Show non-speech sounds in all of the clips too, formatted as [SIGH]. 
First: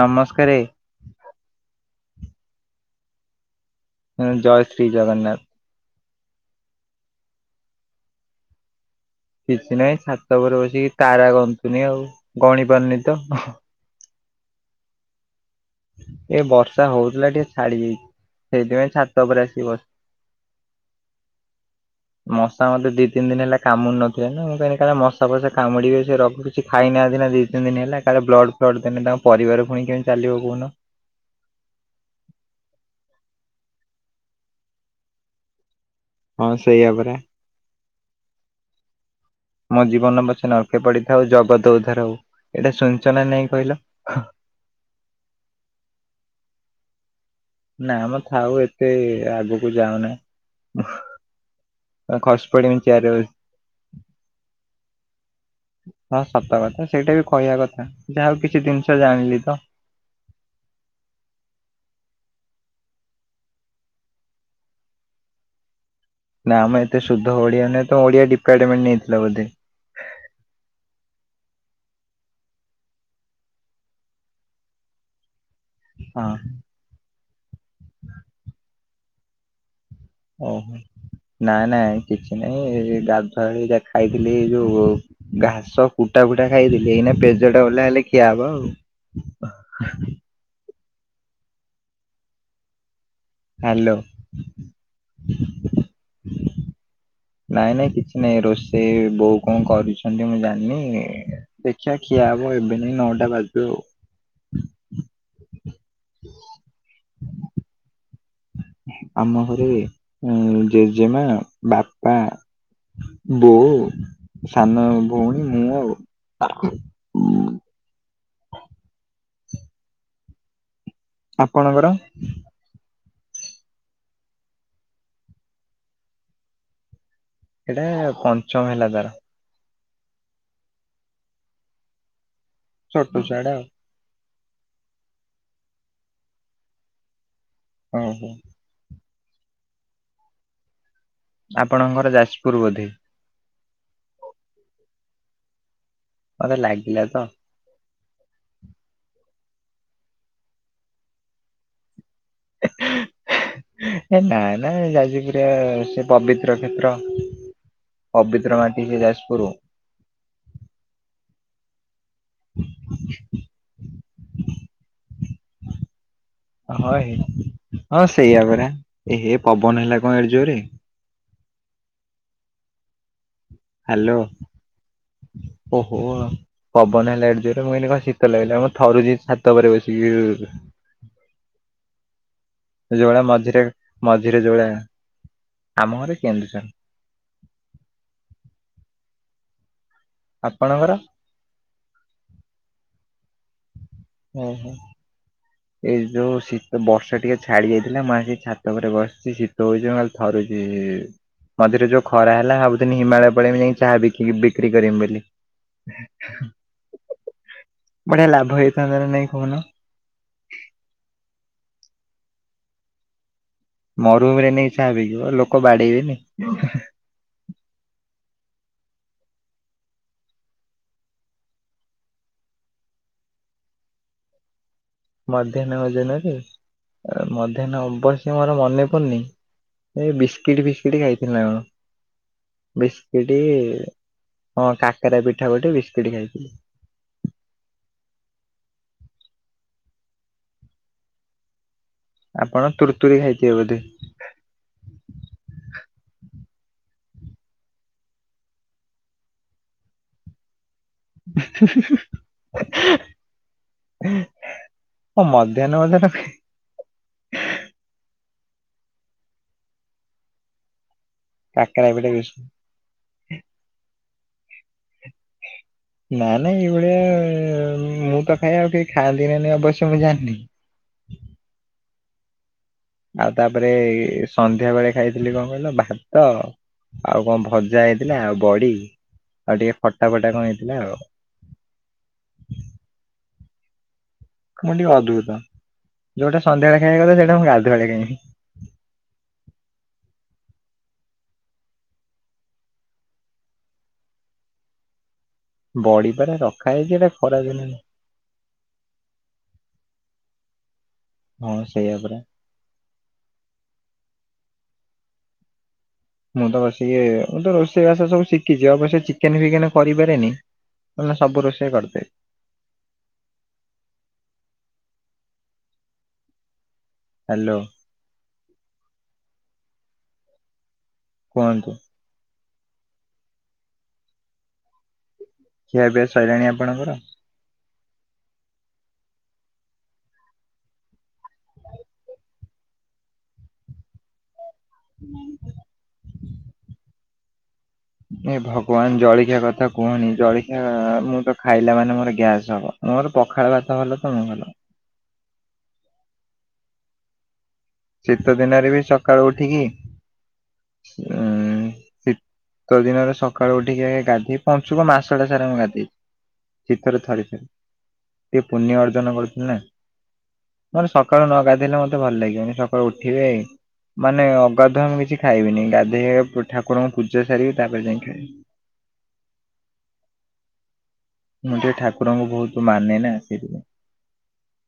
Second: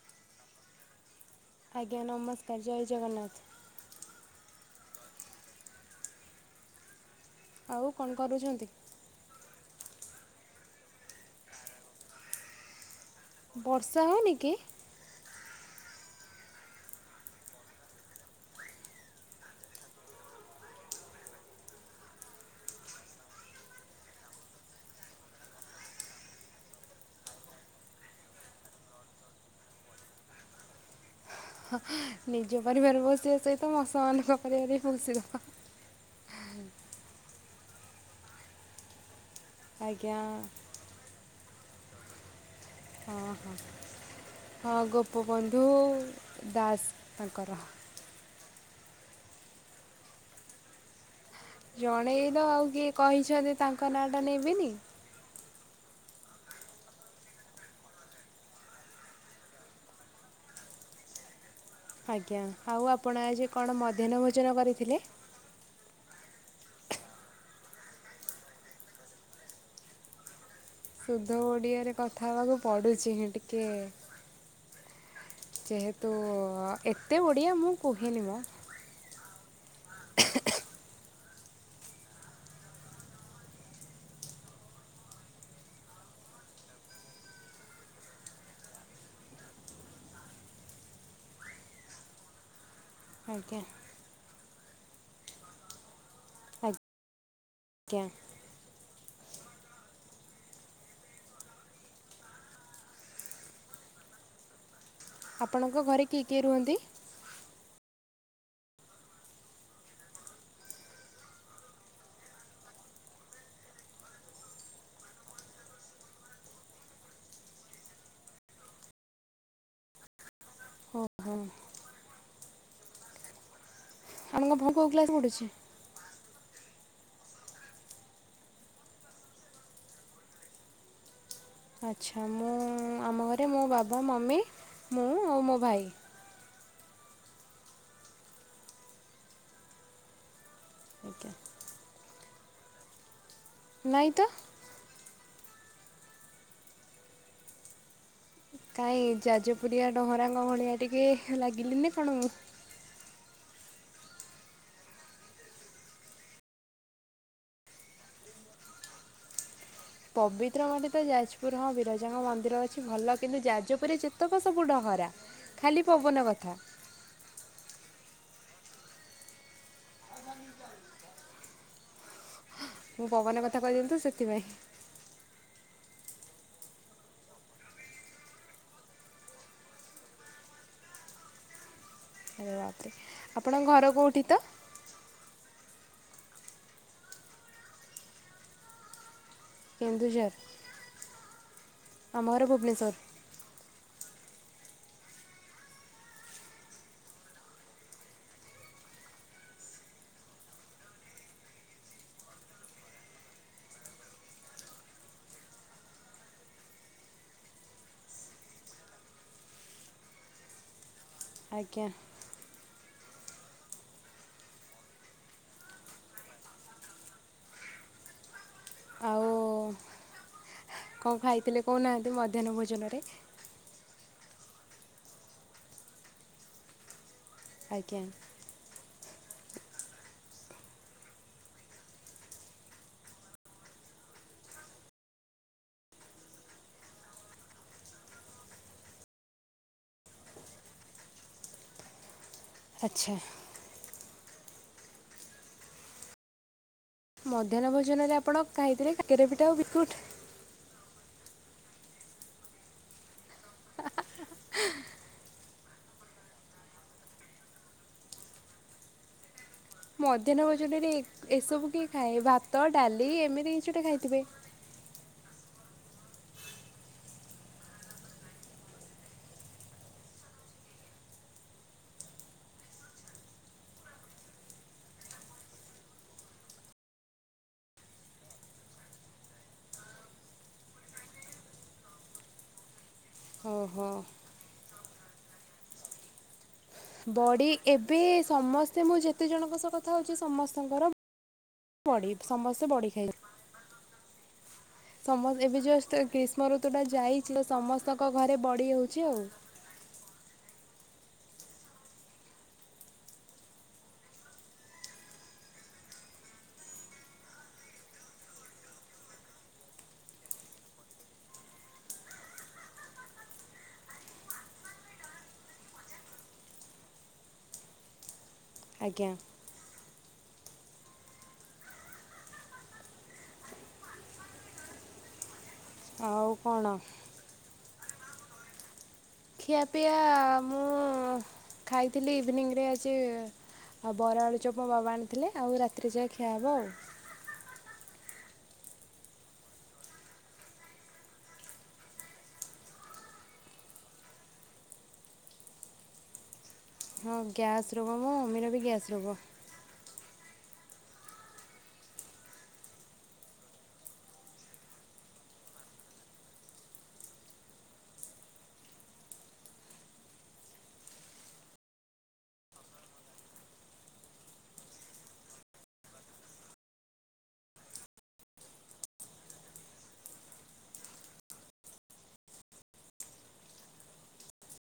ନମସ୍କାରେ। ଆଜ୍ଞା ନମସ୍କାର ଜୟ ଜଗନ୍ନାଥ। ହ ଜୟ ଶ୍ରୀ ଜଗନ୍ନାଥ। ଆଉ କଣ କରୁଛନ୍ତି? କିଛି ନାହିଁ ଛାତ ଉପରେ ବସିକି ତାରା ଗନ୍ତୁନି ଆଉ ଗଣି ପାରୁନି। ତ ବର୍ଷା ହୋଉନିକି। ଏ ବର୍ଷା ହଉଥିଲା ଟିକେ ଛାଡି ଯାଇଛି ସେଇଥିପାଇଁ ଛାତ ଉପରେ ଆସି ବସ ମଶା ମତେ ଦି ତିନି ଦିନ ହେଲା କାମୁନଥିଲା ନା ମୁଁ କହିନି କାଳେ ମଶା ଫଶା କାମୁଡିବେ ସେ ର କିଛି ଖାଇନ ଦି ତିନି ଦିନ ହେଲା କାଳେ ବ୍ଲଡ ଫ୍ଲଡ଼ ଦେନେ ତାଙ୍କ ପରିବାର ପୁଣି କେମ ଚାଲିବ କହୁନ? [INAUDIBLE] ନିଜ ପରିବାର ବସିବା ସହିତ ମସାମାନଙ୍କ ପରିବାର ହିଁ ବସିଦବ। ହଁ ସେଇଆପରା। ମୋ ଆଜ୍ଞା ଜୀବନର ପଛେ ନର୍କେ ପଡ଼ିଥାଉ ଜଗତ ଉଧାର ହଉ। ଏଇଟା ଶୁଣିଛ ନା ହଁ ନାଇଁ ହଁ କହିଲ? ହଁ ଗୋପବନ୍ଧୁ ଦାସ। ତାଙ୍କର। ନା ମ ଥାଉ ଏତେ ଆଗକୁ ଯାଉନାହିଁ। ଜଣେଇ ତ ଆଉ କିଏ କହିଛନ୍ତି ତାଙ୍କ ନାଁ ଟା ନେବିନି। ହଁ ସତ କଥା ସେଇଟା ବି କହିବା କଥା ଯାହାଉ କିଛି ଜିନିଷ ଜାଣିଲି ତ। [INAUDIBLE] ଆଜ୍ଞା ଆଉ ଆପଣ ଆଜି କଣ ମଧ୍ୟାହ୍ନ ଭୋଜନ କରିଥିଲେ? ନା ଆମେ ଏତେ ସୁଦ୍ଧ ଓଡିଆ ନହଁ ତ ଓଡିଆ ଡିପାର୍ଟମେଣ୍ଟ ନେଇଥିଲା ବୋଧେ। ସୁଧ ଓଡିଆରେ କଥା ହେବାକୁ ପଡୁଛି ହିଁ ଟିକେ ଯେହେତୁ ହଁ ଏତେ ବଢ଼ିଆ ମୁଁ କୁହେନି ମ। ଓହୋ। ନାଇ ନାଇ କିଛି ନାଇଁ ଗାଧୁଆଳି ଯା ଖାଇଥିଲି ଏ ଯୋଉ ଘାସ କୁଟ ଟା ଖାଇଦେଲି ଏଇନା ପେଜଟା ଓଲ୍ହା ହେଲେ ଖିଆ ହବ ଆଉ। [UNINTELLIGIBLE] ଆଜ୍ଞା ହାଲୋ। ନାଇଁ ନାଇଁ ଆଜ୍ଞା। କିଛି ନାଇଁ ରୋଷେଇ ବୋଉ କଣ କରୁଛନ୍ତି ମୁଁ ଜାଣିନି ଦେଖିଆ ଖିଆ ହବ ଏବେ ନାଇଁ ନଅଟା ବାଜୁ। ଆପଣଙ୍କ ଘରେ କିଏ କିଏ ରୁହନ୍ତି? ହ ଆମ ଘରେ ଆଁ ଜେଜେମା, ବାପା ବୋଉ ସାନ ଭୋଉଣୀ ମୁଁ ଆଉ। ଓହୋ ଆପଣଙ୍କର? ଆପଣଙ୍କ ଭୋଉ କୋଉ କ୍ଲାସ ପଡୁଚି? ଏଟା ପଞ୍ଚମ ହେଲା ତାର। ଆଚ୍ଛା ମୁଁ, ଛୋଟ ଆମ ଘରେ ଛୁଆଟା ମୋ ବାବା, ମମି, ମୁଁ ଆଉ ମୋ ଭାଇ। ଓହୋ। ଆଜ୍ଞା ଆପଣଙ୍କର ଯାଜପୁର ବୋଧେ? ନାଇଁ ତ। ମତେ ଲାଗିଲା ତ। କାଇଁ ଯାଜପୁରିଆ ଡହରାଙ୍କ ଭଳିଆ ଟିକେ ଲାଗିଲିନା କଣ ମୁଁ? ଏ ନା ନା ଯାଜିପୁରିଆ ସେ ପବିତ୍ର କ୍ଷେତ୍ର। ପବିତ୍ର ମାଟି ସେ ଯାଜପୁରୁ। ପବିତ୍ର ମାଟି ତ ଯାଜପୁର ହଁ ବିରଜାଙ୍କ ମନ୍ଦିର ଅଛି ଭଲ କିନ୍ତୁ ଯାଜପୁରିଆ ଯେତକ ସ ସବୁ ଡହରା। ଖାଲି ପବନ କଥା ହ ହେ ହଁ ସ୍ ସେଇଆ ପରା ଏହେ ପବନ ହେଲା କଣ ଏଡ୍ ଜୋରେ। ମୁଁ ପବନା କଥା କହିଦେଲି ତ ହାଲୋ ସେଥିପାଇଁ। ଓହୋ ପବନ ହେଲା ଏଡେ ଜୋରେ ମୁ କହିଲି କଣ ଶୀତ ଲାଗିଲା ମୁଁ ଥରୁଛି ଛାତ ଓପରେ ବସିକି ଇଇ। ହ ରାପରେ ଯୋଉ ଭଳିଆ ମଝିରେ ଆପଣଙ୍କ ଘର କୋଉଠି ମଝିରେ ତ? ଯୋଉ ଭଳିଆ ଆମ ଘରେ କେନ୍ଦୁଝର। କେନ୍ଦୁଝର ଆପଣଙ୍କର ଆମ ଘର ଭୁବନେଶ୍ୱର। ଓହୋ। ଏଇ ଯୋଉ ଶୀତ ବର୍ଷା ଟିକେ ଛାଡି ଯାଇଥିଲା ମୁଁ ଆସିକି ଛାତ ଓପରେ ବସଚି ଶୀତ ହୋଉଚି ମୁଁ ଖାଲି ଥରୁଚି। ଇ ମଝିରେ ଯୋଉ ଖରା ହେଲା ଭାବୁଥିନି ହିମାଳୟ ପଳେଇମି ଯାଇଁକି ଚାହା ବିକିକି ବିକ୍ରି କରିମି ବୋଲି। ଏ ହେ ହ ହ [INAUDIBLE] ବଢିଆ ଲାଭ ହେଇଥାନ୍ତା ନା ନାଇଁ କୋହୁନ। ଆଜ୍ଞା। ମରୁଭୂମିରେ ନେଇକି ଚାହା ବିକିବ ଲୋକ ବାଡେଇବେନି। କଁ ଖାଇଥିଲେ କୋହୁନାହାନ୍ତି ମଧ୍ୟାହ୍ନ ଭୋଜନରେ? ମଧ୍ୟାହ୍ନ ଭୋଜନରେ ମଧ୍ୟାହ୍ନ ଆଜ୍ଞା ଅବଶ୍ୟ ମୋର ମନେ ପଡୁନି ଏ ବିସ୍କିଟି ଫିସ୍କିଟି ଖାଇଥିଲି ନା କଣ। ବିସ୍କିଟି ହଁ କାକରା ପିଠା ଗୋଟେ ବିସ୍କିଟି ଖାଇଥିଲି। [INAUDIBLE] ଆପଣ ଆଚ୍ଛା ତୁରତୁୁରୀ ଖାଇଥିବେ ବୋଧେ? ମଧ୍ୟାହ୍ନ ଭୋଜନରେ ଆପଣ ଖାଇଥିଲେ କାକେରା ପିଠା ଆଉ ବିସ୍କୁଟ୍। ଉ ହୁ ହୁ ହୁ। ହଁ ମଧ୍ୟାହ୍ନ ଭୋଜନ ଖାଇ ମଧ୍ୟାହ୍ନ ଭୋଜନରେ ଏ ଏସବୁ କାକରା କିଏ ପିଠା ଖାଏ ବିସ୍କୁଟ ଭାତ ଡାଲି ଏମିତି କିଛି ଗୋଟେ ଖାଇଥିବେ। ହଁ ନା ନାଇଁ ଏଇ ଭଳିଆ ଉଁ ମୁଁ ତ ଖାଇ ଆଉ କେହି ଖାଆନ୍ତି ନା ନାହିଁ ଅବଶ୍ୟ ମୁଁ ଜାଣିନି। [INAUDIBLE] ଆଉ ତାପରେ ଏ ସନ୍ଧ୍ୟା ବେଳେ ଖାଇଥିଲି କଣ କହିଲ ଭାତ। ଆଉ କଣ ଭଜା ହେଇଥିଲା ଆଉ ବଡି। ଆଉ ଟିକେ ଫଟା ଫଟା କଣ ହେଇଥିଲା ଆଉ। ଓହୋ। ମୁଁ ଟିକେ ଅଦ୍ଭୁତ ଯୋଉଟା ସନ୍ଧ୍ୟାବେଳେ ଖାଇବା କଥା ସେଇଟା ମୁଁ ବଡି ଗାଧୁଆଳେ ଏବେ ଖାଇବି। ସମସ୍ତେ ମୁଁ ଯେତେ ଜଣଙ୍କ ସହ କଥା ହଉଛି ସମସ୍ ଙ୍କର ବଡି ସମସ୍ତେ ବଡ଼ି ଖାଇଲେ। ସମସ୍ତ ଏବେ ଜଷ୍ଟ ବଡି ପରା ଗ୍ରୀଷ୍ମ ରଖା ଋତୁଟା ହେଇଛି ଏଟା ଯାଇଛି ଖରା ତ ଦିନ ସମସ୍ତଙ୍କ ଘରେ ବଡ଼ି ହଉଛି ଆଉ। ହଁ ସେୟା ପରା। ମୁଁ ତ ବସିକି ଏ ମୁଁ ତ ରୋଷେଇ ବାଷା ସବୁ ଶିଖିଛି ଅବଶ୍ୟ ଚିକେନ ଫିକେନ କରି ପାରେନି। କଣନା ସବୁ ରୋଷେଇ କରିଦେ ଆ ହ୍ୟାଲୋ। ଆଜ୍ଞା। କୁହନ୍ତୁ। କିିଆପିଆ ଆଉ ସଇଲାଣି କଣ? ଆପଣଙ୍କର? ଖିଆପିଆ ମୁଁ ଖାଇଥିଲି ଇଭିନିଂରେ ଆଜି ଆଉ ବରା ଆଳୁଚପ ବାବା ଆଣିଥିଲେ ଆଉ ରାତିରେ ଯା ଖିଆ ହବ ଆଉ। ଏ ଭଗବାନ ଜଳଖିଆ କଥା କୁହନି ଜଳଖିଆ ମୁଁ ତ ଖାଇଲା ମାନେ ମୋର ଗ୍ୟାସ୍ ହବ। ମୋର ପଖାଳ ଭାତ ଭଲ ତ ମୁଁ ଭଲ। ହଁ। ଗ୍ୟାସ୍ ରୋଗ ମୋ ଶୀତ ମମିର ଦିନରେ ବି ଗ୍ୟାସ୍ ରୋଗ ସକାଳୁ ଉଠିକି ଉଁ ଶୀତ ଦିନରେ ସକାଳୁ ଉଠିକି ଗାଧେଇ ପଞ୍ଚୁକ ମାସଟା ସାରା ମୁଁ ଗାଧେଇଛି। ଶୀତରେ ଥରିଥିଲେ ସେ ପୁଣ୍ୟ ଅର୍ଜନ କରିଥିଲେ ନା। ମୋର ସକାଳୁ ନ ଗାଧେଇଲେ ମତେ ଭଲ ଲାଗିବନି ସକାଳୁ ଉଠିବେ ମାନେ ଅଗାଧୁଆ ମୁଁ କିଛି ଖାଇବିନି ଗାଧେଇ ଠାକୁରଙ୍କୁ ପୂଜା ସାରିକି ତାପରେ ଯାଇ ଖାଇବି। [INAUDIBLE] ମୁଁ ଟିକେ ଠାକୁରଙ୍କୁ ବହୁତ ମାନେନା ସେଇଥିପାଇଁ।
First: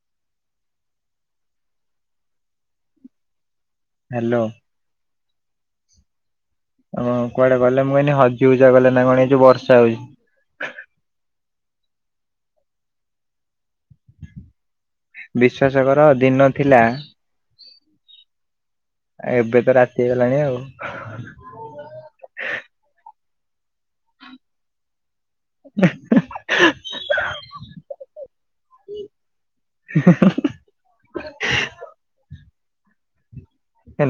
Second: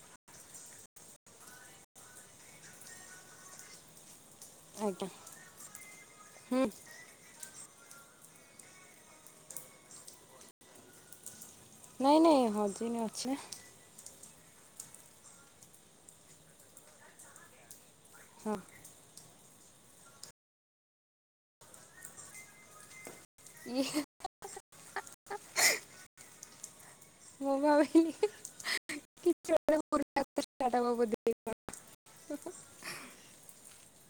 [INAUDIBLE] ହ୍ୟାଲୋ। ଆଜ୍ଞା। ହଁ। ଆପଣ କୁଆଡେ ଗଲେ ମୁଁ ଏଇନେ ହଜି ହୁଜା ଗଲେ ନା କଣ ଏ ଯଉ ବର୍ଷା ହଉଛି। ନାଇଁ ନାଇଁ ହଜିନି ଅଛି ନା। ବିଶ୍ଵାସ କର ଦିନ ଥିଲା ହଁ। ଏବେତ ରାତି ହେଇଗଲାଣି ଆଉ ଇ [INAUDIBLE] ମୁଁ ଭାବିଲି କି ଛି [UNINTELLIGIBLE] ପଷ୍ଟାର୍ଟପ ହବ ବୋଧେ।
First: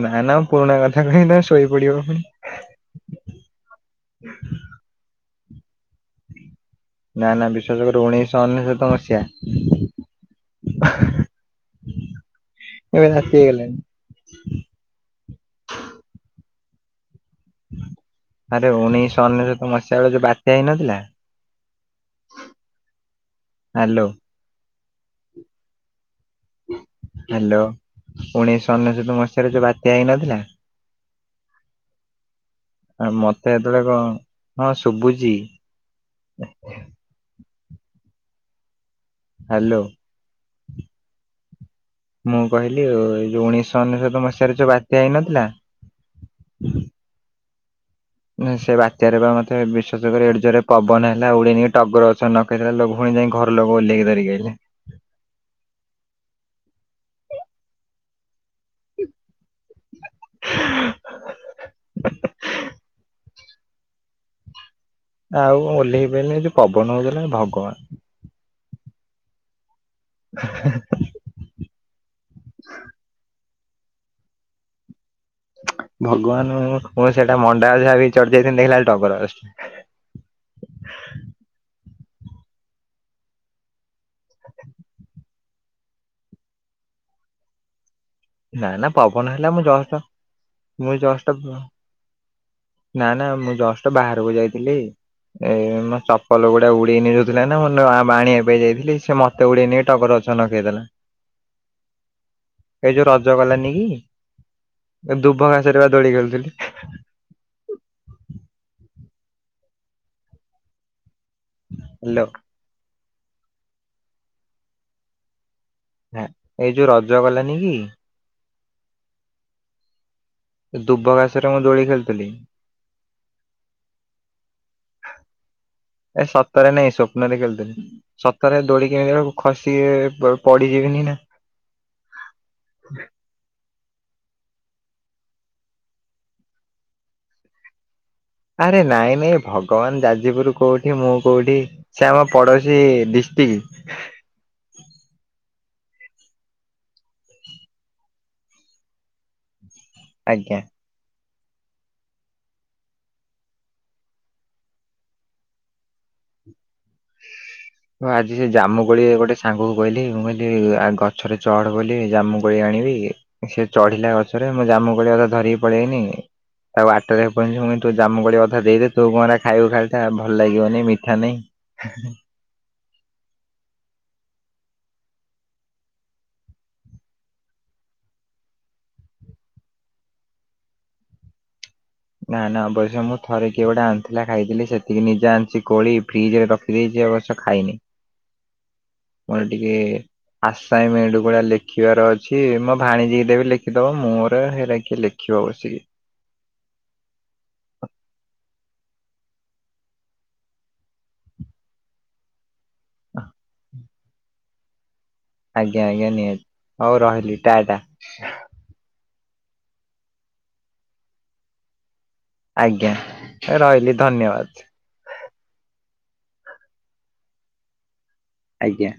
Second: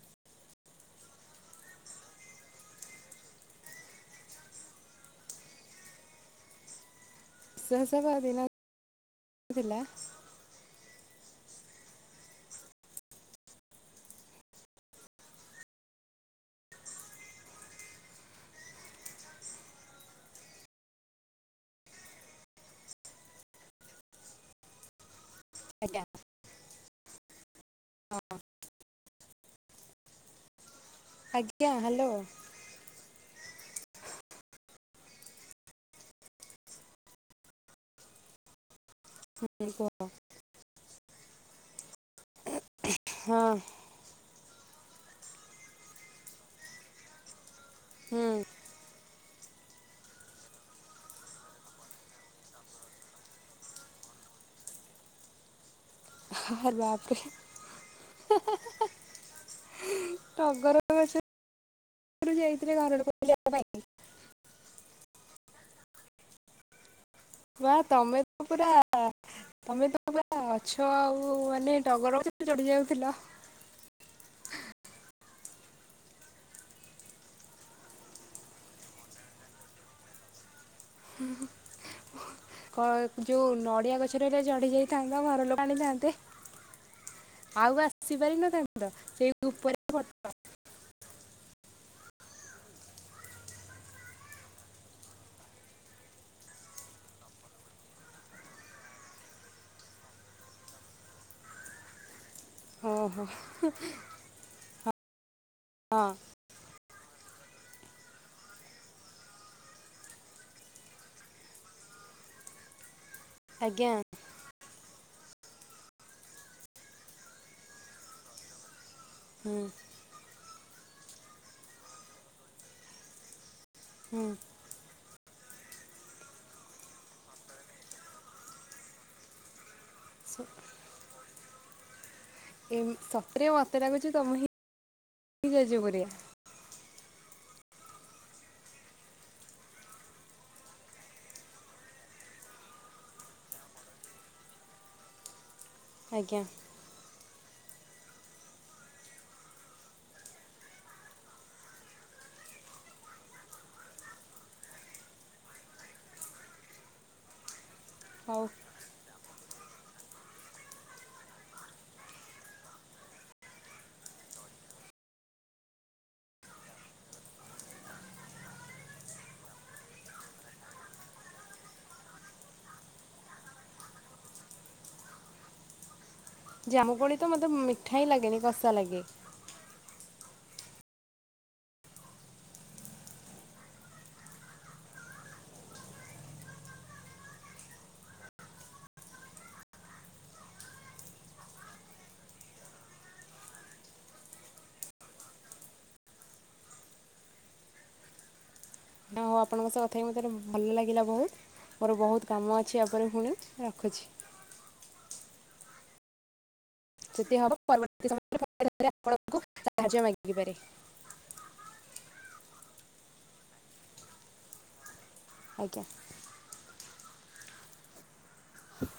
ନା ନା ପୁରୁଣା କଥା କହିଲ ଶୋଇପଡିବ ପୁଣି। ହ ନା ନା ବିଶେଷ କରି ବିଶ୍ୱାସ ଉଣେଇଶ ଦିନ ଅନେଶତ ମସିହା ଥିଲା [UNINTELLIGIBLE] ଏବେ ରାତି ହେଇଗଲାଣି। ଆରେ ଉଣେଇଶ ଅନେଶ୍ୱତ ମସିହା ବେଳେ ଯୋଉ ବାତ୍ୟା ହେଇନଥିଲା? ହ୍ୟାଲୋ। ଆଜ୍ଞା ହ୍ୟାଲୋ, ଉଣେଇଶ ଅନେଶତ ମସିହାରେ ଯୋଉ ବାତ୍ୟା ହେଇନଥିଲା। ଆଜ୍ଞା ହ୍ୟାଲୋ। ଆ ମତେ ଯେତେବେଳେ କଣ, ହଁ ଶୁଭୁଚି। ହାଲୋ ହପ [UNINTELLIGIBLE] ମୁଁ କହିଲି ଏଇ ଯୋଉ ଉଣେଇ ହଁ ଅନେଶତ ମସିହା ରେ ଯୋଉ ବାତ୍ୟା ହେଇନଥିଲା। ସେ ବାତ୍ୟାରେ ମତେ ବିଶ୍ୱାସ କରି [UNINTELLIGIBLE] ଏଡେ ଜୋରେ ପବନ ହେଲା ଉଡେଇ ନେଇକି ଟଗର ଗଛରେ [UNINTELLIGIBLE] ଯାଇ ଘର ଲୋକ ଓଲ୍ଲେଇକ ଧରିିକି ଆସିଲେ। ଆଉ ତାପରେ [INAUDIBLE] ଟଗର ଗଛ ଏଇ ଥିରେ [UNINTELLIGIBLE] ଆଉ ଓହ୍ଲେଇ ବେନି ପବନ ହଉ ବା ତମେ ତ ପୁରା ତମେ ତ ଗଛ ଆଉ ମାନେ ଟଗର ଗଛ ଚଢି ଯାଉଥିଲ। ଭଗବାନ ସେଇଟା ମଣ୍ଡା ଗଛ ଭାବିକି ଚଢି ଯାଇଥାଆନ୍ତି ଦେଖିଲା ଟଗର ଗଛ। ହୁଁ। ଯୋଉ ନଡିଆ ଗଛରେ ହେଲେ ଚଢି ଯାଇଥାଅନ୍ତ ଘର ଲୋକ ଆଣିଥାନ୍ତେ। ଆଉ ବାସ ନା ନା ପବନ ହେଲେ ମୁଁ ଯଷ୍ଟ ଫଟୋ ମୁଁ ଯଷ୍ଟ ନା ନା ମୁଁ ଜଷ୍ଟ ବାହାରକୁ ଯାଇଥିଲି। ଏଇ ମୋ ଚପଲ ଗୁଡା ଉଡେଇ ନେଇ ଯାଉଥିଲା ନା ମୁଁ ଆଣିବା ପାଇଁ ଯାଇଥିଲି ସେ ମତେ ଉଡେଇନେଇ ଟଗର ଗଛ ଲଗେଇଦେଲା। [INAUDIBLE] ଏଇ ଯୋଉ ହଁ ରଜ ଗଲାନି କି, ଦୁବ ଘାସରେ ବା ହଁ ଦୋଳି ଖେଳୁଥିଲି। ହାଲୋ। ଆଜ୍ଞା। ଏଇ ଯୋଉ ରଜ ଗଲାନି କି? ହୁଁ ଦୁବ ଘାସରେ ମୁଁ ଦୋଳି ଖେଳୁଥିଲି। [INAUDIBLE] ଏ ସତରେ ନାଇଁ ସ୍ୱପ୍ନରେ ଖେଳୁଥିଲି ସତରେ ଦୋଳିି କେ କେମିତି ଖସି ସ- ପଡିଯିବିନି। ନା। [INAUDIBLE] ଏ ସତରେ ମତେ ଲାଗୁଚି ତମେ ହିଁ [UNINTELLIGIBLE] ଆରେ ନାଇଁ ନାଇଁ ଭଗବାନ ଯାଜପୁର କୋଉଠି ମୁଁ କୋଉଠି ସେ ଆମ ପଡୋଶୀ ଡିସ ଟି ହ ଆଜ୍ଞା। ଆଜ୍ଞା। ଆଜି ହଉ। ସେ ଜାମୁ କୋଳି ଗୋଟେ ସାଙ୍ଗ କୁ କହିଲି ମୁଁ କହିଲି ଆ ଗଛରେ ଚଢ ବୋଲି ଜାମୁ କୋଳି ଆ ଣିବି ସେ ଚଢିଲା ଗଛରେ ମୁଁ ଜାମୁ କ କଥା ଧରିକି ପଳେଇଆନି। ତାକୁ ବାଟରେ ପହଞ୍ଚିବୁ ତୁ ଜାମୁ କୋଳି ଅଧା ଦେଇଦେ ତୁ କଣ ଟା ଖାଇବୁ ଖାଇ ଭଲ ଲାଗିବନି ମିଠା ନା ହ ଜାମୁକୋଳି ତ ମୋତେ ମିଠା ହିଁ ଲାଗେନି, କଷା ଲାଗେ। ନା ନା ଅବସ ମୁଁ ଥରେ କିଏ ଗୋଟେ ଆଣିଥିଲା ଖାଇଥିଲି ସେତିକି ନିଜେ ଆଣିଚି କୋଳି ଫ୍ରିଜ ରେ ରଖିଦେଇ ଏ ବର୍ଷ ଖାଇନି। ମୋର ଟିକେ ଆସାଇମେଣ୍ଟ ଗୁଡା ଲେଖିବାର ଅଛି ମୋ ଭାଣୀଜି ଦେବି ଲେଖିଦବ ମୋର ହେରା କି ଲେଖି ଯ ବସିକି। ହଉ ଆପଣଙ୍କ ସହ କଥା ହେଇକି ମୋତେ ଭଲ ଲାଗିଲା ବହୁତ ମୋର ବହୁତ କାମ ଅ [UNINTELLIGIBLE] ପୁଣି ରଖୁଛି। ଆଜ୍ଞା ଆଜ୍ଞା ନିହାତି। ହଉ ରହିଲି ଟା ଟା [UNINTELLIGIBLE] ଆପଣ ସାହାଯ୍ୟ ମାଗିପାରେ। ଆଜ୍ଞା ରହିଲି ଧନ୍ୟବାଦ। ଓ୍ ଆଜ୍ଞା।